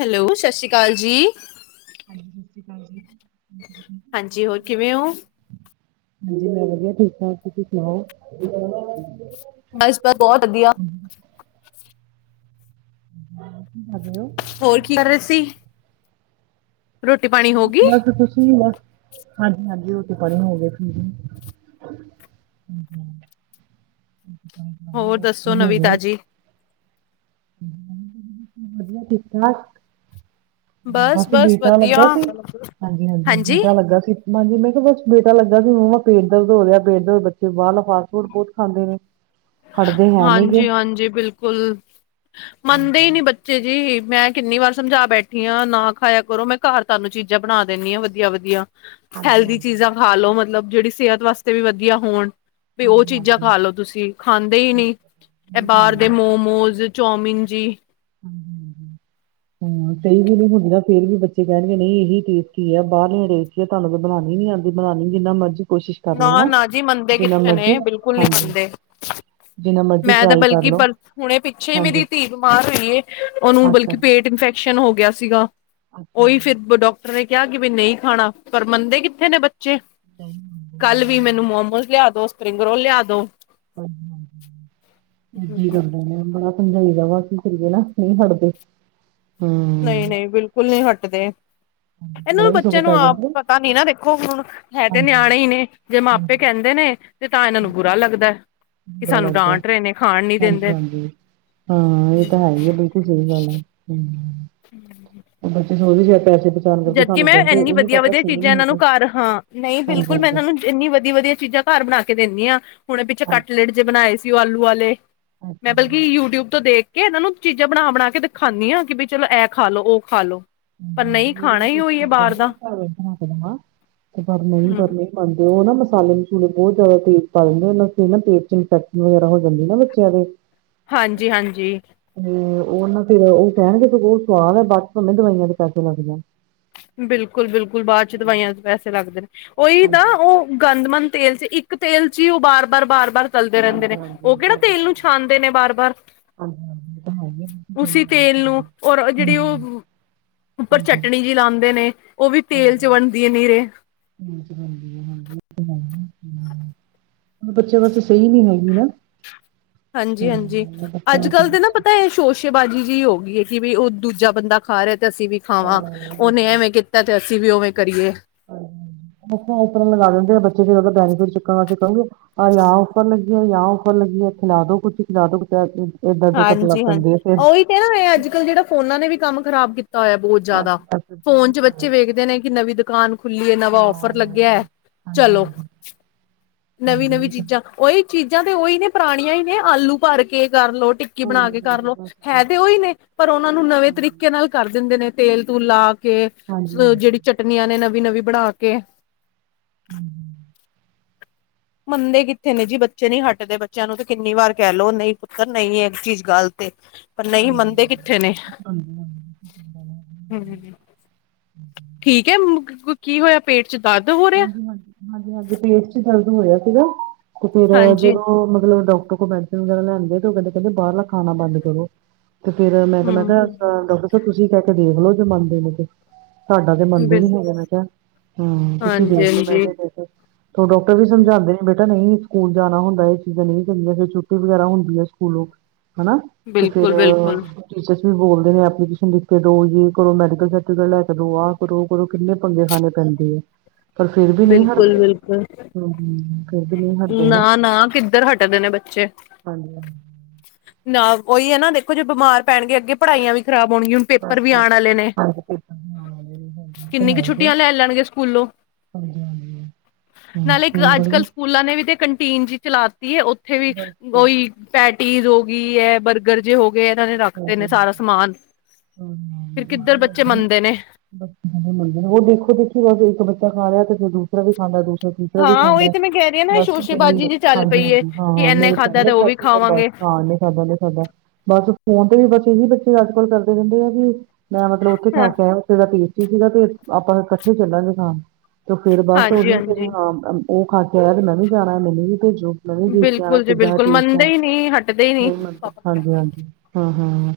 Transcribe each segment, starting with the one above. Hello, ਸਤਿ ਸ਼੍ਰੀ ਅਕਾਲ ਜੀ। ਹਾਂਜੀ, ਸਤਿ ਸ਼੍ਰੀ ਅਕਾਲ ਜੀ। ਹਾਂਜੀ, ਹੋਰ ਕਿਵੇਂ ਹੋ। ਹਾਂਜੀ, ਮੈਂ ਵਧੀਆ, ਠੀਕ-ਠਾਕ ਤੁਸੀਂ ਸੁਣਾਓ। ਬਸ ਬਸ, ਬਹੁਤ ਵਧੀਆ। ਹਾਂਜੀ, ਆਲੋ ਹੋਰ, ਕੀ ਕਰ ਰਹੇ ਸੀ। ਰੋਟੀ ਪਾਣੀ ਹੋ ਬ ਗਈ? ਬਸ ਕੁਛ ਨੀ, ਬਸ ਹਾਂਜੀ ਹਾਂਜੀ, ਰੋਟੀ- ਬਣੀ ਹੋਈ ਏ ਫੇਰ। ਹਾਂ ਹਾਂ, ਰੋਟੀ-ਪਾਣੀ ਖਾ ਲਿਆ ਹੋਰ ਬਸ ਦੱਸੋ ਫ੍ਰੀ ਨਵੀਂ ਹੋਗੇ। [unintelligible] ਤਾਜ਼ੀ। ਵਧੀਆ, ਠੀਕ-ਠਾਕ। ਬਸ, ਬੇਟਾ ਲੱਗਾ ਸੀ, ਹਾਂਜੀ ਹਾਂਜੀ, ਬੇਟਾ ਲੱਗਾ ਸੀ। ਹਾਂਜੀ, ਮੈਂ ਕਿਹਾ ਬਸ ਬੇਟਾ ਲੱਗਾ ਵੀ ਮੰਮਾ ਪੇਟ ਦਰਦ ਹੋ ਰਿਹਾ, ਪੇਟ ਦਰਦ। ਬੱਚੇ ਬਾਰਲਾ ਫਾਸਟ-ਫੂਡ ਬਹੁਤ ਖਾਂਦੇ ਨੇ। ਹੜਦੇ ਹੈ ਨੀ ਗੇ। ਹਾਂਜੀ ਹਾਂਜੀ ਬਿਲਕੁਲ, ਮੰਨਦੇ ਹੀ ਹਾਂਜੀ ਨੀ ਬੱਚੇ ਜੀ ਮੈਂ। ਕਿੰਨੀ ਵਾਰ ਸਮਝਾ ਬੈਠੀ ਆ ਨਾ ਖਾਇਆ ਕਰੋ ਮੈਂ ਘਰ ਤਾਨੂੰ ਚੀਜ਼ਾਂ ਬਣਾ ਦਿੰਨੀ ਆ ਵਧੀਆ ਵਧੀਆ। ਹਾਂਜੀ ਹੈਲਦੀ ਹਾਂਜੀ ਚੀਜ਼ਾਂ ਖਾ ਲੋ ਮਤਲਬ ਜਿਹੜੀ ਸਿਹਤ ਵਾਸਤੇ ਵੀ ਵਧੀਆ ਹੋਣ। ਵੀ ਉਹ ਹਾਂਜੀ ਚੀਜ਼ਾਂ ਹਾਂਜੀ। ਖਾ ਲੋੋ ਤੁਸੀਂ ਖਾਂਦੇ ਹੀ ਉਹ ਨਹੀਂ ਇਹ ਬਾਹਰ ਖਾਂਦੇ ਦੇ ਮੋ। ਮੋਮੋਸ ਚੌਮਨ ਜੀ। ਹਮ! ਕਈ ਵੀ ਨੀ ਹੁੰਦੀ ਨਾ ਫੇਰ ਵੀ ਬੱਚੇ ਕਹਿਣਗੇ ਨਹੀਂ ਇਹੀ ਟੇਸਟੀ ਆ ਬਾਹਰਲੇ ਟੇਸਟੀ ਤੁਹਾਨੂੰ ਬਣਾਉਣੀ ਨੀ ਆਉਂਦੀ। ਬਣਾਣੀ ਜਿੰਨਾ ਮਰਜੀ ਕੋਸ਼ਿਸ਼ ਕਰ ਲੋ ਨਾ ਹਨਾ ਨਾ ਜੀ ਮੰਨਦੇ ਜਿੰਨਾ ਕਿੱਥੇ ਮਰਜੀ ਨੇ ਬਿਲਕੁਲ ਨਹੀਂ ਹਾਂਜੀ। ਮੰਨਦੇ ਜਿੰਨਾ ਮਰਜ਼ੀ ਮੈਂ ਤਾਂ ਟਰਾਈ ਕਰ ਬਲਕਿ ਲੋ ਬਲ ਹੁਣੇ ਪਿੱਛੇ ਹੀ ਹਾਂਜੀ ਮੇਰੀ ਧੀ। ਬਿਮਾਰ ਹੋਈਏ ਉਹਨੂੰ ਅੱਛਾ ਬਲਕਿ ਜੀ ਪੇਟ ਇਨਫੈਕਸ਼ਨ ਹੋ ਗਿਆ ਸੀਗਾ ਅੱਛਾ ਉਹੀ ਜੀ ਫਿਰ ਡਾਕ। ਡਾਟਰ ਨੇ ਕਿਹਾ ਕਿ ਵੀ ਨਹੀਂ ਖਾਣਾ ਪਰ ਮੰਨਦੇ ਕਿੱਥੇ ਨੇ ਬੱਚੇ। ਨਹੀਂ ਹੁੰਦੇ ਕੱਲ ਵੀ ਮੈਨੂੰ ਮੋਮੋਸ ਲਿਆ ਦੋ ਸਪਰਿੰਗ ਰੋਲ ਲਿਆ ਦੋ। ਹਾਂਜੀ ਹਾਂ ਏਦ ਕਰਦਾਦਾ। ਸਮਝਾਈਦਾ ਵਾਕ ਕਰਏ ਨਾ ਨਹੀਂ ਹ‌ ੜਦੇ। ਨਹੀਂ- ਨਹੀਂ ਬਿਲਕੁਲ ਨਹੀਂ ਹਟਦੇ। ਇਹਨਾਂ ਗਲਾ ਨੂੰ ਵੀ ਸਗੋਂ ਬੱਚਿਆਂ ਨੂੰ ਪੈ ਆਪ ਜਾਂਦਾ ਪਤਾ ਨੀ ਨਾ ਦੇਖੋ ਹੁਣ ਹੈ ਤੇ ਹਾਂਜੀ ਨਿਆਣੇ ਹੀ ਨੇ। ਜੇ ਮਾਪੇ, ਹਾਂਜੀ ਕਹਿੰਦੇ ਨੇ ਤੇ ਤਾਂ ਇਹਨਾਂ ਨੂੰ ਬੁਰਾ ਲੱਗਦਾ। ਕਿ ਚੰਗਾ ਸਾਨੂੰ ਲੱਗਦਾ ਡਾਂਟ ਰਹੇ ਨੇ ਖਾਣ ਨੀ ਹਾਂਜੀ, ਦਿੰਦੇ ਹਾਂਜੀ ਹਾਂ ਇਹ ਤਾਂ ਹੈ ਹੀ ਆ ਬਿਲਕੁਲ ਸਹੀ ਗੱਲ ਏ। ਹਮ ਹਮ ਬੱਚੇ ਸੋਚਦੇ ਸੀ ਪੈਸੇ। ਬਚਾਉਣ ਕਰਕੇ ਜਦਕਿ ਸਾਨੂੰ ਮੈਂ ਕਹਿੰਦੇ ਇੰਨੀ ਇਹ ਨੀ ਵਧੀਆ ਪਤਾ -ਵਧੀਆ ਸਹੀ ਚੀਜ਼ਾਂ ਨੀ ਇਹਨਾਂ ਨੂੰ ਹੈਗੇ। ਘਰ ਹਾਂ ਨਹੀਂ, ਹਾਂਜੀ ਬਿਲਕੁਲ ਮੈਂ ਹਾਂਜੀ। ਇਹਨਾਂ ਨੂੰ। ਇੰਨੀ ਵਧੀਆ -ਵਧੀਆ ਚੀਜ਼ਾਂ ਘਰ ਬਣਾ ਕੇ ਦਿੰਦੀ ਆਾਂ ਹੁਣ ਪਿੱਛੇ ਹਾਂਜੀ ਕਟਲੇਟ ਜੇ ਬਣਾਏ ਸੀ ਉਹ ਆਲੂ ਆਲੇ। ਮੈਂ ਬਲਕਿ ਯੂਟਿਊਬ ਤੋਂ ਦੇਖ। ਕਿ ਇਹਨਾਂ ਨੂੰ ਚੀਜ਼ਾਂ ਬਣਾ -ਬਣਾ ਕੇ ਦਿ ਖਾਂਦੀ ਹਾਂ ਕਿ ਬ ਚਲੋ ਇਹ ਖਾ ਲ ਲੋ ਉਹ ਖਾ ਲੋ ਪਰ ਹਾਂਜੀ ਨਹੀਂ। ਮੇਰੀ ਖਾਣਾ ਵੀ ਹੀ ਉਹੀ ਕੋਸ਼ਿਸ਼ ਹੈ ਮ ਬਾਹਰ ਦਾ ਜਾਂਦੀ ਘਰ ਇਧਰ ਕ ਦੇਵਾਂ ਤੇ ਪਰ ਨਹੀਂ ਹਮ ਪਰ, ਮੰਨਦੇ ਉਹ ਨਾ ਮਸਾਲੇ -ਮਸੂਲੇ ਬਹੁਤ ਜ਼ਿਆਦਾ ਤੇਜ਼ ਪਾ ਦਿੰਦੇ ਉਹ ਨਾ ਪੇਟ ਚ ਇਨਫੈਕਸ਼ਨ ਵਗੈਰਾ ਹੋ ਜਾਂਦੀ ਨਾ ਬੱਚਿਆਂ ਦੇ। ਹ ਹਾਂਜੀ -ਹਾਂਜੀ ਤੇ ਉਹ ਨਾ ਫੇਰ ਉਹ ਕਹਿਣਗੇ ਤ ਸਵਾਦ ਹੈ ਬਾਅਦ ਭਾਵੇਂ ਦਵਾਈਆਂ ਚ ਪੈਸੇ ਲੱਗ ਜਾਣ। ਬਿਲਕੁਲ- ਬਿਲਕੁਲ ਬਾਅਦ ਚ ਦਵਾਈਆਂ ਚ ਪੈਸੇ ਲੱਗਦੇ ਨੇ ਉਹੀ ਨਾ ਹਾਂਜੀ ਉਹ। ਗੰਦਮੰਦ ਤੇਲ ਚ ਇੱਕ ਤੇਲ ਚ ਹੀ ਉਹ ਬਾਰ- ਬਾਰ- ਬਾਰ -ਬਾਰ, ਚਲਦੇ ਰਹਿੰਦੇ ਹਾਂਜੀ ਨੇ ਉਹ ਹਾਂਜੀ ਕਿਹੜਾ ਤੁਹਾਨੂੰ ਪਤਾ ਤੇਲ ਹੀ ਨੂੰ ਹੈ। ਛਾਣਦੇ ਨੇ ਬਾਰ- ਬਾਰ। ਹਾਂਜੀ ਹਾਂਜੀ ਇਹ ਤਾਂ ਹੈ ਹੀ ਹੈ ਬਿਲਕੁਲ ਸਹੀ ਉਸੀ ਗੱਲ ਹੈ ਤੇਲ ਨੂੰ ਤੁਹਾਡੀ। ਔਰ ਜਿਹੜੀ ਹਾਂਜੀ ਉਹ ਉੱਪਰ ਚਟਣੀ। ਲਾਉਂਦੇ ਨੇ ਉਹ ਵੀ ਤੇਲ ਚ ਬਣਦੀ ਹੈ ਨੀਰੇ। ਚਲਾਦੀ ਆ ਹਾਂਜੀ। ਹੁ ਬੱਚਾ ਬਸ ਸਹੀ ਨੀ ਹੈਗੀ ਨਾ। ਹਾਂਜੀ -ਹਾਂਜੀ ਅੱਛਾ ਅੱਜ ਕੱਲ ਦੇ ਨਾ ਬਚ। ਤਾਂ ਇਹ ਸ਼ੋਸ਼ੇਬਾਜ਼ੀ ਜਿਹੀ ਹੋ ਗਈ ਏ ਕਿ ਵੀ ਉਹ ਦੂਜਾ ਬੰਦਾ ਖਾ ਰਿਹਾ ਤੇ ਅਸੀਂ ਵੀ। ਖਾਵਾਂ ਉਹਨੇ ਐਵੇਂ ਕੀਤਾ ਤੇ ਅਸੀਂ ਵੀ ਉਵੇਂ ਕਰੀਏ। ਇਸ ਤਰ੍ਹਾਂ ਲਗਾ ਦਿੰਦੇ ਆ ਬੱਚੇ ਫ ਉਹ ਬੈ ਫ ਚਣ ਵਸੀ ਕਹਿਣਗੇ। ਆ ਯਹ ਉਫਰ ਲਗੀ ਹੈ ਯਹ ਔਫਰ ਲੱਗੀ ਹੈ ਖਿਲਾ ਦੋ ਕੁਛ ਹੀ ਖਿਲਾ ਦੋ। ਏਦਾਂ ਦ ਕਰਢ ਲੱਗ ਹਾਂਜੀ ਹਾਂਜੀ ਪੈਂਦੀ ਆ ਫੇਰ। ਉਹੀ ਅੱਜ ਕੱਲ੍ਹ ਜਿਹੜਾ ਫੋਨਾਂ ਨੇ ਵੀ ਕੰਮ ਖਰਾਬ ਕੀਤਾ ਹੋਇਆ ਬਹੁਤ ਬਸ ਜ਼ਿਆਦਾ। ਬਸ ਫੋਨ ਚ ਬਹੁਤ ਬੱਚੇ ਵੇਖਦੇ ਨੇ ਕਿ ਨਵੀਂ ਦੁਕਾਨ ਖੁੱਲੀ ਏ ਨਵਾਂ ਔਫਰ ਹਾਂ ਨਵੇਂ ਲੱਗਿਆ ਏ। ਜਮਾਨੇ ਹਾਂਜੀ ਚਲੋ ਨਵੀਂ -ਨਵੀਂ ਹਾਂਜੀ ਚੀਜ਼ਾਂ, ਓਹੀ ਚੀਜ਼ਾਂ ਤੇ ਉਹੀ ਨੇ ਪੁਰਾਣੀਆਂ ਹੀ ਨੇ ਆਲੂ ਭਰ ਕੇ ਕਰ ਲੋ। ਟਿੱਕੀ ਬਣਾ ਹਾਂਜੀ ਕੇ ਕਰ ਹਾਂਜੀ ਲੋ ਬਸ ਹੈ ਬਸ ਤੇ ਉਹੀ ਨੇ ਪਰ ਉਹਨਾਂ ਨੂੰ ਨਵੇਂ ਹਾਂਜੀ ਤਰੀਕੇ ਨਾਲ। ਕਰ ਦਿੰਦੇ ਨੇ। ਤੇਲ-ਤੂਲ ਲਾਕੇ ਹਾਂਜੀ ਹਾਂਜੀ ਜਿਹੜੀ ਚਟਨੀਆਂ ਨੇ ਨਵੀਂ-ਨਵੀਂ ਬਣਾਕੇ। ਹੂੰ ਮੰਨਦੇ ਕਿੱਥੇ ਨੇ ਜੀ ਬੱਚੇ ਨਹੀ ਹੱਟਦੇ, ਬੱਚਿਆਂ ਨੂੰ ਤੇ ਕਿੰਨੀ ਵਾਰ ਕਹਿ ਲਓ, ਨਹੀਂ ਪੁੱਤਰ ਨਹੀਂ, ਇੱਹ ਚੀਜ਼ ਗੱਲਤ ਏ। ਪਰ ਨਹੀਂ ਮੰਨਦੇ ਕਿੱਥੇ ਨੇ ਹਾਂਜੀ-ਹਾਂਜੀ ਹਾਂ ਹੂੰ [inaudible] ਠੀਕ ਹੈ ਕੀ ਹੋਇਆ, ਪੇਟ'ਚ ਦਰਦ ਹੋ ਰਿਹਾ? ਹਾਂਜੀ-ਹਾਂਜੀ, ਪੇਟ'ਚ ਦਰਦ ਹੋ ਰਿਹਾ ਆ ਸੀਗਾ, ਤੇ ਫਿਰ ਹਾਂਜੀ ਜਦੋਂ ਮਤਲਬ ਡੌਕਟਰ ਕੋਲ ਬੈ ਵਗੈਰਾ ਲੈਦੇ, ਤੇ ਉਹ ਕਹਿੰਦੇ, ਕਹਿੰਦੇ ਬਾਹਰਲਾ ਖਾਣਾ ਬੰਦ ਕਰੋ, ਤੇ ਫੇਰ ਮੈਂ ਕਿਹਾ, ਮੈਂ ਕਿਹਾ ਹੂੰ ਡਾਕਟਰ ਤੁਸੀਂ ਕਹਿਕੇ ਦੇਖਲੋ, ਜੇ ਮੰਨਦੇ ਨੇ ਤੇ ਸਾਡਾ ਤਾ ਮੰਨਦੇ ਬਿਲ ਨੀ ਹੈਗੇ, ਮੈ ਕਿਹਾ, ਹਾਂ। ਤੁਸੀਂ ਹਾਂਜੀ ਦੇਖਲੋ ਹਾਂਜੀ ਕੇ ਲੈਕੇ, ਹੁਨ ਡਾਕਟਰ ਵੀ ਸਮਝਾਂਦੇ ਨੇ। ਬੇਟਾ ਨਹੀਂ, ਸਕੂਲ ਜਾਣਾ ਹੁੰਦਾ, ਇਹ ਚੀਜ਼ਾਂ ਨਹੀਂ ਚੰਗੀਆ ਫਿਰ ਛੁੱਟੀ ਵਗੈਰਾ ਹੁੰਦੀ ਹੈ, ਸਕੂਲੋਂ ਹਨਾ, ਤੇ ਫਿਰ ਬਿਲਕੁਲ ਬਿਲਕੁਲ ਟੀਚਰਸ ਵੀ ਬੋਲਦੇ ਨੇ, ਐਪਲੀਕੇਸ਼ਨ ਲਿਖਕੇ ਦੋ, ਯੇ ਕਰੋ ਮੈਡੀਕਲ ਸਰਟੀਫਿਕੇਟ ਲੈਕੇ ਦੋ, ਆਹ ਕਰੋ। ਉਦੋਂ ਕਿੰਨੇ ਪੰਗੇ ਖਾਨੇ ਪੈਂਦੇ ਆ। ਪਰ ਫਿਰ ਵੀ ਨਹੀਂ ਬਿਲਕੁਲ ਹਟਦੇ, ਬਿਲਕੁਲ ਹੂੰ, ਫਿਰ ਵੀ ਨਹੀਂ ਹਟਦੇ ਹਨਾ। ਨਾ ਨਾ ਕਿੱਧਰ ਹਟਦੇ ਨੇ ਬੱਚੇ ਹਾਂਜੀ-ਹਾਂਜੀ। ਨਾ, ਉਹੀ ਹੈ ਨਾ, ਦੇਖੋ ਜੇ ਬਮਾਰ ਪੈਣਗੇ ਅੱਗੇ, ਪੜ੍ਹਾਈਆਂ ਵੀ ਖਰਾਬ ਹੋਣਗੀਆਂ। ਪੇਪਰ ਬਸ ਵੀ ਆਣ ਬਸ ਵਾਲੇ ਨੇ, ਹਾਂਜੀ ਪੇਪਰ ਹੋਣ ਵਾਲੇ ਨੇ ਹਾਂਜੀ ਕਿੰਨੀ ਕੁ ਛੁੱਟੀਆਂ ਲੈ ਲੈਣਗੇ ਸਕੂਲੋਂ। ਹਾਂਜੀ-ਹਾਂਜੀ। ਨਾਲੇ ਇੱਕ ਅੱਜ-ਕੱਲ ਸਕੂਲਾਂ ਨੇ ਵੀ ਤੇ, ਕੰਟੀਨ ਜੀ ਚਲਾਤੀ ਹੈ, ਉੱਥੇ ਵੀ ਬਸ ਬਸ ਓਹੀ ਪੈਟੀਜ਼ ਹੋ ਗਈ, ਐ, ਬਰਗ ਗਰਜੇ ਹੋ ਗਏ, ਇਹਨਾਂ ਨੇ ਰੱਖਤੇ ਨੇ ਹਾਂਜੀ ਸਾਰਾ ਹਾਂਜੀ ਸਮਾਨ। ਹਮ ਫਿਰ ਕਿੱਧਰ ਬੱਚੇ ਮੰਨਦੇ ਨੇ। ਬੱਚ ਕਿੱਥੇ ਮੰਨਦੇ ਨੇ, ਦੇਖੋ-ਦੇਖੀ ਰ ਇੱਕ ਬੱਚਾ ਖਾ ਰਿਹਾ, ਤੇ ਫਿਰ ਦੂਸਰਾ ਵੀ ਖਾਂਦਾ ਏ ਦ ਫਿਰ ਤੀਸਰਾ ਵੀ ਹਾਂ ਖਾਂਦਾ ਉਹੀ ਏ, ਤੇ ਮੈਂ ਕਹਿ ਰਹੀ ਹਾਂ ਨਾ ਬਸ, ਮੇਰੀ ਸ਼ੋਸ਼ੇਬਾਜ਼ੀ ਜੀ ਚੱਲ ਪਈ ਏ ਹਾਂਜੀ-ਹਾਂਜੀ, ਕਿ ਹਾਂ, ਇੰਨੇ ਮੇਰੀ ਭੈਣ ਖਾਧਾ ਨੇ ਤੇ ਉਹ ਵੀ ਖਾਤੀ ਹੈ, ਬਸ। ਖਾਵਾਂਗੇ ਹਾਂ, ਨਹੀਂ ਖਾਦਾ ਤੇ ਖਾਦਾ। ਬਸ ਫੋਨ ਤੇ ਵੀ, ਬਸ ਇਹੀ ਬੱਚੇ ਅੱਜ-ਕੱਲ ਕਰਦੇ ਰਹਿੰਦੇ ਆ ਵੀ, ਮੈਂ ਮਤਲਬ ਉੱਥੇ ਹਾਂ ਖਾਕੇ ਆਂਇਆ, ਉਥੇ ਦਾ ਟੇਸ ਠੀਕ ਸੀਗਾ ਤੇ, ਆਪਾਂ ਇਕੱਠੇ ਚੱਲਾਂਗੇ ਖਾਣ ਤੇ, ਫੇਰ ਬਸ ਹਾਂਜੀ ਉਹੀ ਫਿਰ ਹਾਂਜੀ ਹਾਂ ਉਹ ਖਾਕੇ ਆਇਆ, ਤੇ ਮੈਂ ਵੀ ਜਾਣਾ। ਮੈਨੂੰ ਵੀ ਭੇਜੋ। ਮੈ ਵੀ ਦੇਖਿਆ ਵਾ ਬਿਲਕੁਲ ਜੀ ਕਿਦਾਂ ਦਾ ਬਿਲਕੁਲ ਟੇਸਟ ਮੰਨਦੇ ਹੀ ਨਹੀਂ ਹਟਦੇ ਹੀ ਐ, ਨਹੀਂ [unintelligible] ਹਾਂਜੀ-ਹਾਂਜੀ। ਹਾ, ਹਾਂ,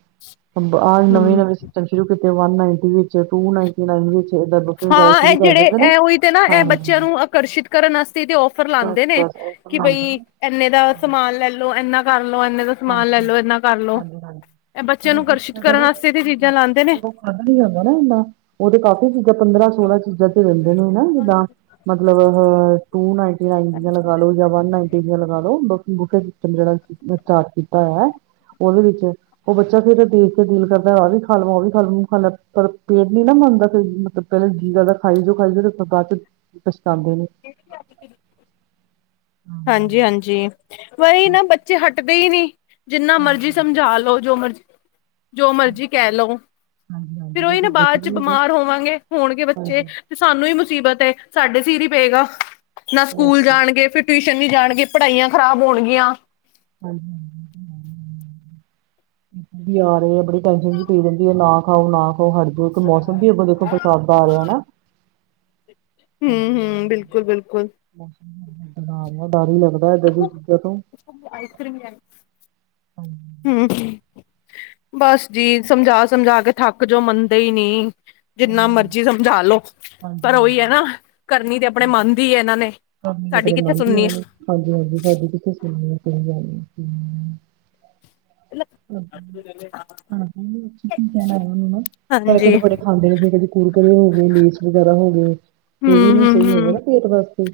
ਹਾਂ, ਆ ਹਮ ਨਵੇਂ-ਨਵੇਂ ਸਿਸਟਮ ਸ਼ੁਰੂ ਕੀਤੇ, ਵਨ-ਨਾਂਈਟੀ ਵਿੱਚ, ਟੂ-ਨਾਂਈਨਟੀ-ਨਾਈਨ ਵਿੱਚ ਏਦਾਂ ਬਫੇ ਵਗੈਰਾ ਹਾਂ, ਐ ਸ਼ੁਰੂ ਕਰ ਜਿਹੜੇ ਦਿੰਦੇ ਨੇ ਐ ਉਹੀ ਤੇ ਨਾ, ਐ ਹਾਂ ਬੱਚਿਆਂ ਨੂੰ ਆਕਰਸ਼ੀਤ ਕਰਨ ਵਾਸਤੇ ਤੇ ਇਹ ਔਫਰ ਬਸ ਲਾਂਦੇ ਨੇ। ਬਸ ਉਹ ਕੀ ਬਣਾਉਂਦੇ ਬਈ ਨੇ ਇੰਨੇ ਦਾ ਸਮਾਨ ਲੈਲੋ, ਇੰਨਾ ਕਰਲੋ, ਇਨੇ ਦਾ ਸਮਾਨ ਹਾਂਜੀ-ਹਾਂਜੀ, ਲੈਲੋ, ਐਨਾ ਕਰਲੋ, ਹਾਂਜੀ-ਹਾਂਜੀ ਇਹ ਬੱਚਿਆਂ ਨੂੰ ਮਤਲਬ ਆਕਰਸ਼ੀਤ ਕਰਨ ਵਾਸਤੇ ਤੇ ਚੀਜ਼ਾਂ ਲਾਂਦੇ ਨੇ। ਪਤਾ ਨੀ ਲੱਗਦਾ ਨਾ ਇੱਨਾਂ, ਉਹ ਤੇ ਕਾਫ਼ੀ ਚੀਜ਼ਾਂ ਪੰਦਰਾਂ-ਸੋਲਾਂ ਚੀਜ਼ਾਂ ਤੇ ਰੈਂਦੇ ਨੇ, ਹਨਾ ਜਿੱਦਾਂ ਮਤਲਬ, ਅਹ, ਟੂ ਨਾਂਈਟੀ-ਨਾਈਨ ਦੀਆਂ ਲਗਾਲੋ, ਯਾਂ ਵਨ ਨਾਂਈਟੀ ਦੀਆਂ ਲਗਾਲੋ। ਬੂਕੇ ਸਿਸਟਮ ਜਿਹੜਾ ਸਟਾਰਟ ਕੀਤਾ ਹੋਇਆ, ਉਹਦੇ ਵਿੱਚ ਉਹ ਬੱਚਾ ਫੇਰ ਦੇਖਕੇ ਦਿਲ ਕਰਦਾ, ਆਹ ਵੀ ਖਾ ਲਵਾ, ਉਹ ਵੀ ਖਾਵ ਖ ਪਰ ਪੇਟ ਨੀ ਨਾ ਮੰਨਦਾ, ਫਿਰ ਮਤਲਬ ਪਹਿਲੇ ਜੀ ਕਰਦਾ ਖਾਈਜੋ, ਖਾਈ ਜਾਓ ਫਿਰ ਬਾਅਦ'ਚੋ ਪਛਤਾਂਦੇ ਨੇ। ਹਾਂਜੀ-ਹਾਂਜੀ, ਵਹੀਂ ਨਾ ਬੱਚੇ ਹੱਟ ਦੇਈ ਨੀ, ਜਿੰਨਾ ਮਰਜੀ ਸਮਝਾ ਲੋੋ, ਜੋ ਮਰਜ਼ੀ ਜੋ ਮਰਜੀ ਕਹਿ ਲਓ, ਫਿਰ ਹਾਂਜੀ-ਹਾਂਜੀ ਇਹ ਉਹੀ ਨਾ ਚੀਜ਼ਾਂ ਸਹੀ ਬਾਅਦ'ਚ ਨੇ ਬਿਮਾਰ ਹੋਵਾਂਗੇ, ਹੋਣਗੇ ਹਾਂਜੀ ਬੱਚੇ ਸਾਨੂੰ ਹੀ ਮੁਸੀਬਤ ਏ, ਸਾਡੇ ਸੀਰ ਹੀ ਪਏਗਾ, ਨਾ ਬਸ ਸਕੂਲ ਜਾਣਗੇ ਫਿਰ ਟਿਊਸ਼ਨ ਨੀ ਜਾਣਗੇ, ਪੜ੍ਹਾਈਆਂ ਖਰਾਬ ਹੋਣਗੀਆਂ। ਹਾਂਜੀ, ਹ ਵੀ ਯਾਰ ਆ ਬੜੇ ਟੈਨਸ਼ਨ ਵੀ ਪੀ ਰਹਿੰਦੀ ਹੈ, ਨਾ ਖਾਓ, ਨਾ ਖਾਓ, ਹਟਜੋ, ੲਕ ਮੌਸਮ ਵੀ ਅ ਦੇਖੋ, ਬਰਸਾਤ ਦਾ ਆ ਰਿਹਾ ਹਨਾ। ਹੂੰ, ਹੂੰ, ਬਿਲਕੁਲ, ਬਿਲਕੁਲ। ਹਾ ਡਰ ਹੀ ਲੱਗਦਾ ਏਦਾਂ ਦੀ ਚੀਜ਼ਾਂ ਤੋਂ। ਆਈਸਕ੍ਰੀਮ ਲੈਣ ਹਾਂਜੀ! ਹੂੰ, ਬਸ ਜੀ ਸਮਝਾ-ਸਮਝਾਕੇ ਥੱਕਜੋ, ਮੰਨਦੇ ਹੀ ਨਹੀਂ। ਜਿੰਨਾ ਨਹੀਂ ਮਰਜ਼ੀ ਮੰਨਦੇ। ਸਮਝਾਲੋੋ। ਪਰ ਹਾਂਜੀ ਹਾਂਜੀ ਉਹੀ ਹੈ ਨਾ, ਕਰਨੀ ਤੇ ਆਪਣੇ ਹਾਂਜੀ ਮਨ ਦੀ ਹੈ ਇਹਨਾਂ ਨੇ, ਕਰਨੀ ਸਾਡੀ ਆਪਣੇ ਕਿੱਥੇ ਮਨ ਦੀ ਸੁਣਨੀ ਆ। ਉਹਨਾਂ ਨੇ ਹਾਂਜੀ, ਹਾਂਜੀ! ਸਾਡੀ ਕਿਥੇ ਸੁਣਣੀ ਐ ਸਹੀ ਗੱਲ ਐ ਹਮ ਹੈ। ਹਾਂਜੀ ਤੇ ਤੁਸੀਂ ਕੀ ਕਹਿਣਾ ਹੈ ਓਹਦੇ ਨਾਲ? ਪੈਕਟ ਹਾਂਜੀ, ਬੜੇ। ਖਾਂਦੇ ਫੇਰ ਕਦੇ ਕੁਰਕਰੇ ਹੋ ਗਏ ਲੇਸ ਵਗੈਰਾ ਹੋ ਗਏ ਇਹ ਵੀ ਨੀ ਸਹੀ ਹੈਗੇ ਹੂੰ-ਹੂੰ-ਹੂੰ ਨਾ ਪੇਟ ਵਾਸਤੇ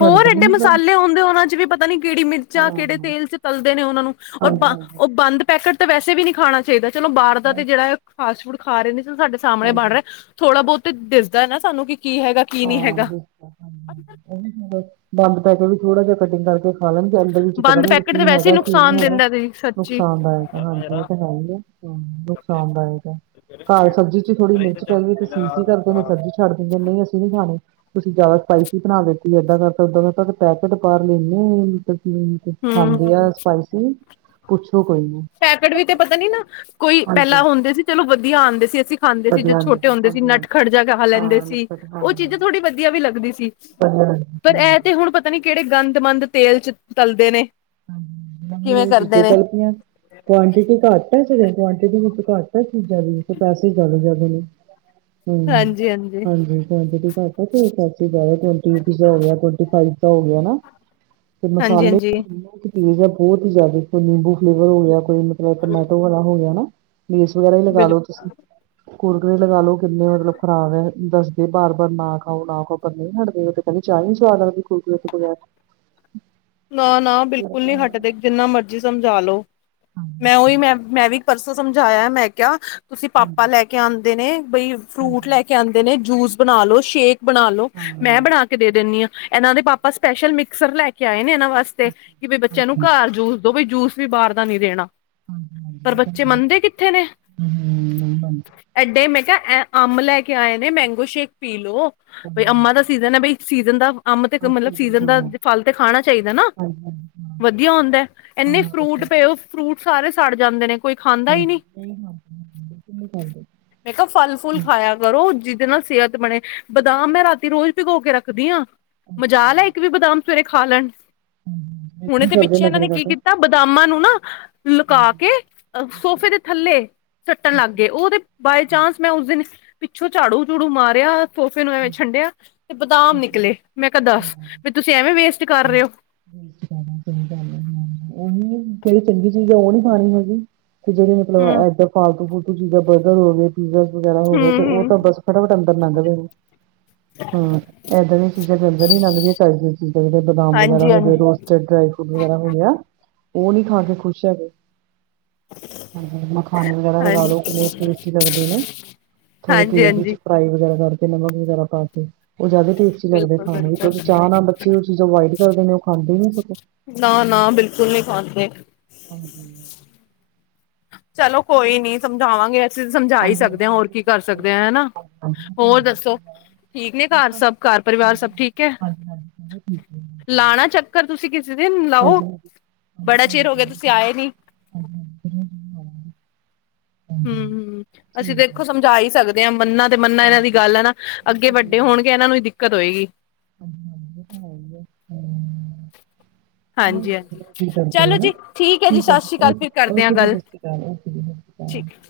ਹੋਰ ਹਟਦੇ ਹੀ ਏਡੇ ਨੀ ਪਰ ਮਸਾਲੇ ਹੁੰਦੇ ਉਹਨਾਂ ਚ ਵੀ ਪਤ ਪਤਾ ਨੀ ਕਿਹੜੀ ਮਿਰਚਾਂ ਹਾਂ ਕਿਹੜੇ ਹਾਂ ਤੇਲ ਚ ਤਲਦੇ ਨੇ ਉਹਨਾਂ ਨੂੰ ਔਰ ਹਾਂਜੀ ਬਂ ਹਾਂਜੀ ਔਰ ਬੰਦ ਪੈਕੇਟ ਤਾਂ ਵੈਸੇ ਵੀ ਨੀ ਖਾਣਾ ਚਾਹੀਦਾ ਚਲੋ ਬਾਹਰ ਦਾ ਤੇ ਨਹੀਂ, ਜਿਹੜਾ ਐ ਫਾਸਟ ਫੂਡ ਖਾ ਰਹੇ ਨੇ ਚਲ ਸਾਡੇ ਸਾਹਮਣੇ ਹਾਂਜੀ ਬਣ ਰਿਹਾ ਥੋੜਾ ਬਹੁਤ ਦਿਸਦਾ ਹੈ ਨਾ ਸਾਨੂੰ ਕਿ ਕੀ ਹੈਗਾ ਕੀ ਨੀ ਹਾਂ ਹੈਗਾ। ਬਿਲਕੁਲ ਅੱਜ ਕੱਲ [inaudible] ਬੰਦ ਪੈ ਕੇ ਵੀ ਥੋੜਾ ਜਿਹਾ ਕਟਿੰਗ ਕਰਕੇ ਫਾਲਮ ਜਾਨਵਲ ਵਿੱਚ ਪਤਾ ਬੰਦ ਨੀ ਹ ਪੈਕੇਟ ਤੇ ਕੀ ਵੈਸੇ ਹੀ ਹੈਗਾ ਕੀ ਨਹੀਂ ਨੁਕਸਾਨ ਹੈਗਾ ਦਿੰਦਾ ਜੀ ਸੱਚੀ ਨੁਕਸਾਨਦਾਇਕ ਐ ਹਾਂਜੀ ਇਹ ਤਾਂ ਹੈ ਹੀ ਹੈ ਹਮ ਨੁਕਸਾਨਦਾਇਕ ਹੈ ਘਰ ਸਬਜ਼ੀ ਚ ਥੋੜੀ ਮਿਰਚ ਪੈਵੇ ਤੇ ਸੀ ਸੀ ਕਰਦੇ ਨੇਂ ਸਬਜ਼ੀ ਚ ਛੱਡ ਦਿੰਦੇ ਨੇ ਨਹੀਂ ਅਸੀਂ ਨੀ ਖਾਣੀ ਤੁਸੀਂ ਜਿਆਦਾ ਸਪਾਈਸੀ ਬਣਾ ਦਿੱਤੀ ਏਦਾਂ ਕਰਤਾ ਓਦਾ ਕਰਤਾ ਤੇ ਪੈਕੇਟ ਬਾਹਰ ਲੈ ਹਮ ਖਾਂਦੇ ਆ ਹੂੰ ਸਪਾਈਸੀ ਪੁੱਛੋ ਕੋਈ ਨੀ ਪੈਕਟ ਵੀ ਤੇ ਪਤਾ ਨੀ ਨਾ ਕੋਈ ਪਹਿਲਾਂ ਹਾਂਜੀ ਹੁੰਦੇ ਸੀ ਚਲੋ ਵਧੀਆ ਆਉਂਦੇ ਸੀ ਅਸੀਂ ਖਾਂਦੇ ਸੀ ਜਦੋਂ ਵਧੀਆ ਹਾਂਜੀ ਛੋਟੇ ਹੁੰਦੇ ਸੀ ਹਾਂਜੀ ਹਾਂਜੀ ਨਟਖਟ ਜਾ ਖਾ ਲੈਂਦੇ ਹਾਂ ਸੀ ਨੁਕਸਰ ਹਾਂ ਉਹ ਹਾਂ ਚੀਜ਼ਾਂ ਥੋੜੀ ਵਧੀਆ ਵੀ ਲੱਗਦੀ ਸੀ ਪਰ ਇਹ ਤੇ ਹੁਣ [inaudible] ਪਤਾ ਨੀ ਕਿਹੜੇ ਗੰਦਮੰਦ ਤੇਲ ਚ ਤਲਦੇ ਨੇ ਕਿਵੇਂ ਹਮ ਕਰਦੇ ਨੇ [inaudible] ਕੁਆਂਟਿਟੀ ਘੱਟ ਹੈ ਜਦੋਂ ਕੁਆਂਟਿਟੀ ਵਿੱਚ ਘੱਟ ਹੈ ਚੀਜ਼ਾਂ ਦੀ ਤੇ ਪੈਸੇ ਜ਼ਿਆਦਾ ਜ਼ਿਆਦਾ ਨੇ ਹਮ ਹਾਂਜੀ ਕੁਆਂਟਿਟੀ ਘੱਟ ਆ ਤੇ ਪੈਸੇ ਜ਼ਿਆਦਾ ਕੁਆਂਟਿਟੀ ਜ਼ਿਆਦਾ ਤੇ [unintelligible] ਫਾਈਦਾ ਹੋ ਗਿਆ ਨਾ ਤੇ ਹਾਂਜੀ ਮਸਾਲੇ ਹਾਂਜੀ ਬਹੁਤ ਚੀਜ਼ ਆ ਬਹੁਤ ਹੀ ਜ਼ਿਆਦਾ ਕੋਈ ਨਿੰਬੂ ਫਲੇਵਰ ਹੋ ਗਿਆ ਕੋਈ ਮਤਲਬ ਟਮਾਟੋ ਵਾਲਾ ਹੋ ਗਿਆ ਨਾ ਲੇਸ ਵਗੈਰਾ ਹੀ ਲਗਾ ਲੋ ਬਿਲਕੁਲ ਤੁਸੀਂ ਕੁਰਕਰੇ ਲਗਾ ਲੋ ਕਿੰਨੇ ਮਤਲਬ ਖ਼ਰਾਬ ਹੈ ਦੱਸਦੇ ਬਾਰ ਬਾਰ ਨਾ ਖਾਓ ਨਾ ਖਾਓ ਪਰ ਨਹੀਂ ਹਟਦੇ ਇਹ ਕਹਿੰਦੇ ਚਾ [unintelligible] ਨਾ ਨਾ ਬਿਲਕੁਲ ਨਹੀਂ ਹਟਦੇ ਜਿੰਨਾ ਮਰਜ਼ੀ ਸਮਝਾ ਲੋਓ ਹਾਂਜੀ ਮੈਂ ਉਹੀ ਮੈਂ ਮੈਂ ਵੀ ਪਰਸੋਂ ਸਮਝਾਇਆ ਮੈਂ ਕਿਹਾ ਤੁਸੀਂ ਹਾਂਜੀ ਪਾਪਾ ਲੈ ਕੇ ਆਉਂਦੇ ਨੇ ਬਈ ਫਰੂਟ ਹਾਂਜੀ, ਲੈ ਕੇ ਆਉਂਦੇ ਨੇ ਜੂਸ ਬਣਾ ਲੋ ਸ਼ੇਕ ਬਣਾ ਲੋ ਮੈਂ ਹਾਂ, ਬਣਾ ਕੇ ਦੇ ਦਿੰਦੀ ਆਂ ਇਹਨਾਂ ਦੇ ਪਾਪਾ ਸਪੈਸ਼ਲ ਮਿਕਸਰ ਲੈ ਕੇ ਆਏ ਨੇ ਇਹਨਾਂ ਵਾਸਤੇ ਅੱਛਾ ਕਿ ਜੀ, ਬਈ ਬੱਚਿਆਂ ਨੂੰ ਹਾਂਜੀ, ਘਰ ਜੂਸ ਦੋ ਬਈ ਜੂਸ ਵੀ ਬਾਹਰ ਦਾ ਨੀ ਦੇਣਾ ਹਾਂਜੀ, ਪਰ ਹਾਂਜੀ, ਇਹ ਤਾਂ ਬੱਚੇ ਹੈ। ਮੰਨਦੇ ਕਿੱਥੇ ਨੇ ਹੂੰ, ਹੂੰ, ਹਾਂਜੀ, ਹਾਂਜੀ, ਐਡੇ ਮੈਂ ਕਿਹਾ ਐ ਅੰਬ ਲੈ ਕੇ ਆਏ ਨੇ ਮੈਂਗੋ ਸ਼ੇਕ ਪੀ ਲਓ ਅੱਛਾ ਬਈ ਜੀ, ਅੰਮਾ ਦਾ ਸੀਜ਼ਨ ਹੈ ਬਈ ਸੀਜ਼ਨ ਦਾ ਅੰਬ ਤੇ ਹਾਂ, ਮਤਲਬ ਹਾਂਜੀ, ਸੀਜਨ ਦਾ ਫਲ ਤੇ ਖਾਣਾ ਚਾਹੀਦਾ ਨਾ- ਹਾਂਜੀ, ਹਾਂ। ਵਧੀਆ ਹੁੰਦਾ ਇੰਨੇ ਹਾਂ, ਫਰੂਟ ਅੱਛਾ, ਪਏਓ ਫਰੂਟ ਸਾਰੇ ਸੜ ਜਾਂਦੇ ਨੇ ਕੋਈ ਖਾਂਦਾ ਹੀ ਹਾਂਜੀ ਨਹੀਂ ਸਹੀ ਗੱਲ ਐ ਫਰੂਟ ਨੀਂ ਖਾਂਦੇ ਮੈਂ ਕਿਹਾ ਫਲ ਫੁੱਲ ਖਾਇਆ ਕਰੋ ਜਿਹਦੇ ਨਾਲ ਸਿਹਤ ਬਣੇ ਬਦਾਮ ਮੈਂ ਰਾਤੀ ਰੋਜ਼ ਭੀਗੌ ਕੇ ਰੱਖਦੀ ਹਾਂ ਮਜ਼ਾਲ ਐ ਇੱਕ ਵੀ ਬਦਾਮ ਸਵੇਰੇ ਖਾ ਲੈਣ ਹੁਣੇ ਕੀ ਤੇ ਕਰਦੇ ਪਿੱਛੇ ਇਹਨਾਂ ਨਖਰੇ ਨੇ ਕੀ ਕਰਦੇ? ਕੀਤਾ ਬਦਾਮਾਂ ਨੂੰ ਨਾ ਲੁਕਾ ਹਾਂਜੀ, ਕੇ ਅ ਸੋਫੇ ਦੇ ਥੱਲੇ ਸੱਟਣ ਲੱਗ ਗਏ ਉਹਦੇ ਬਾਏ ਚਾਂਸ ਮੈਂ ਉਸ ਦਿਨ ਪਿੱਛੋਂ ਝਾੜੂ ਝੂੜੂ ਮਾਰਿਆ ਸੋਫੇ ਨੂੰ ਐਵੇਂ ਹਾਂਜੀ, ਛੰਡਿਆ ਤੇ ਬਦਾਮ ਅੱਛਾ, ਨਿਕਲੇ ਮੈਂ ਕਿਹਾ ਦੱਸ ਹਾਂ। ਵੀ ਤੁਸੀਂ ਐਵੇਂ ਵੇਸਟ ਕਰ ਰਹੇ ਹੋ [unintelligible] ਉਹੀ ਜਿਹੜੀ ਚੰਗੀ ਚੀਜ਼ ਆ ਉਹ ਨੀ ਖਾਣੀ ਹੈਗੀ। ਤੇ ਜਿਹੜੇ ਮਤਲਬ ਹਮ ਏਦਾਂ ਫਾਲਤੂ ਫੂਲਤੂ ਚੀਜ਼ਾਂ ਬਰਗਰ ਹੋਗੇ ਪੀਜ਼ਾ ਵਗੈਰਾ ਹੋ ਗਏ ਤੇ ਹਮ ਉਹ ਹਮ ਤਾਂ ਬਸ ਫਟਾਫਟ ਅੰਦਰ ਨੰਗ ਦੇਨੇ ਹਾਂ ਏਦਾਂ ਦੀਆਂ ਚੀਜ਼ਾਂ ਅੰਦਰ ਨੀ ਲੰਘ ਦਿਆਂ ਚਜ ਦੀਆਂ ਚੀਜ਼ਾਂ ਜਿਹੜੇ ਬਦਾਮ ਵਗੈਰਾ ਹਾਂਜੀ ਹੋਗੇ ਹਾਂਜੀ ਰੋਸਟਡ ਡਰਾਈ ਫਰੂਟ ਵਗੈਰਾ ਹੋ ਗਿਆ ਉਹ ਨੀ ਖਾ ਕੇ ਖੁਸ਼ ਹੈਗੇ ਹਾਂਜੀ ਮਖਾਣੇ ਵਗੈਰਾ ਲਗਾ ਹਾਂਜੀ ਲੋ ਕਿੰਨੇ ਟਸਟੀ ਲੱਗਦੇ ਨੇ ਥੋੜੇ ਹਾਂਜੀ ਤੇਲ ਵਿੱਚ ਹਾਂਜੀ ਫਰਾਈ ਵਗੈਰਾ ਕਰਕੇ ਨਮਕ ਵਗੈਰਾ ਪਾ ਕੇ ਉਹ ਜ਼ਿਆਦਾ ਟੇਸਟੀ ਲੱਗਦੇ ਬਿਲਕੁਲ ਖਾਣ ਵਿੱਚ ਉਹ ਬਿਲਕੁਲ ਚਾਹ ਨਾਲ ਉਹ ਚੀਜ਼ ਅਵਾਇਡ ਕਰਦੇ ਨੇ ਉਹ ਖਾਂਦੇ ਨੀ ਸਕ ਨਾ ਨਾ ਬਿਲਕੁਲ ਨਹੀਂ ਖਾਂਦੇ ਹਾਂਜੀ ਚਲੋ ਕੋਈ ਨੀ ਸਮਝਾਵਾਂਗੇ ਅਸੀਂ ਸਮਝਾ ਹੀ ਸਕਦੇ ਹਾਂਜੀ ਹਾਂ ਹੋਰ ਬਿਲਕੁਲ ਕੀ ਕਰ ਬਿਲਕੁਲ ਸਹੀ ਸਕਦੇ ਗੱਲ ਹ ਹਨਾ ਹੈ। ਹਾਂਜੀ ਇਹ ਤਾਂ ਹੈ ਹੋਰ ਹੀ ਦੱਸੋ ਹੁੰਦਾ ਹੈ। ਠੀਕ ਨੇ ਘਰ ਸਭ ਘਰ ਪਰਿਵਾਰ ਹਾਂਜੀ ਸਭ ਹਾਂਜੀ, ਠੀਕ ਹੈ ਹਾਂਜੀ, ਹਾਂਜੀ, ਚਲੋ ਠੀਕ ਲਾਣਾ ਚੱਕਰ ਤੁਸੀਂ ਕਿਸੇ ਦਿਨ ਹੈ। ਲਾਓ ਹਾਂਜੀ ਹਾਂਜੀ ਹਾਂਜੀ ਬੜਾ ਕੋਈ ਚਿਰ ਨੀ ਹੋ ਗਿਆ। ਕੋਈ ਨੀ ਤੁਸੀਂ ਜ਼ਰੂਰ। ਆਏ ਨੀ [unintelligible] ਹਮ, ਹਾਂਜੀ ਹਮ ਅਸੀਂ ਠੀਕ ਹੈ। ਦੇਖੋ ਸਮਝਾ ਹੀ ਸਕਦੇ ਹਾਂ ਮੰਨਾ ਤੇ ਮੰਨਾ ਬਸ ਇਹਨਾਂ ਦੀ ਗੱਲ ਹੈ ਨਾ, ਅੱਗੇ ਬਿਲਕੁਲ ਸਹੀ ਵੱਡੇ ਗੱਲ ਹੈ। ਹੋਣਗੇ ਇਹਨਾਂ ਨੂੰ ਹੀ ਦਿੱਕਤ ਹੋਏਗੀ। ਹਾਂਜੀ, ਹਾਂਜੀ ਇਹ ਤਾਂ ਹੈ ਹੀ ਆ ਹਮ ਚਲੋ ਹਾਂਜੀ ਵੇਖਦੇ ਹਾਂਜੀ ਆਂ ਕੀ ਕਰਦੇ ਆ ਚਲੋ ਹਨਾ, ਜੀ ਠੀਕ ਹੈ ਜੀ ਸਤਿ ਸ੍ਰੀ ਅਕਾਲ ਫਿਰ ਕਰਦੇ ਹਾਂ ਓਕੇ ਜੀ ਗੱਲ ਸਤਿ ਸ਼੍ਰੀ ਅਕਾਲ। ਠੀਕ ਹੈ।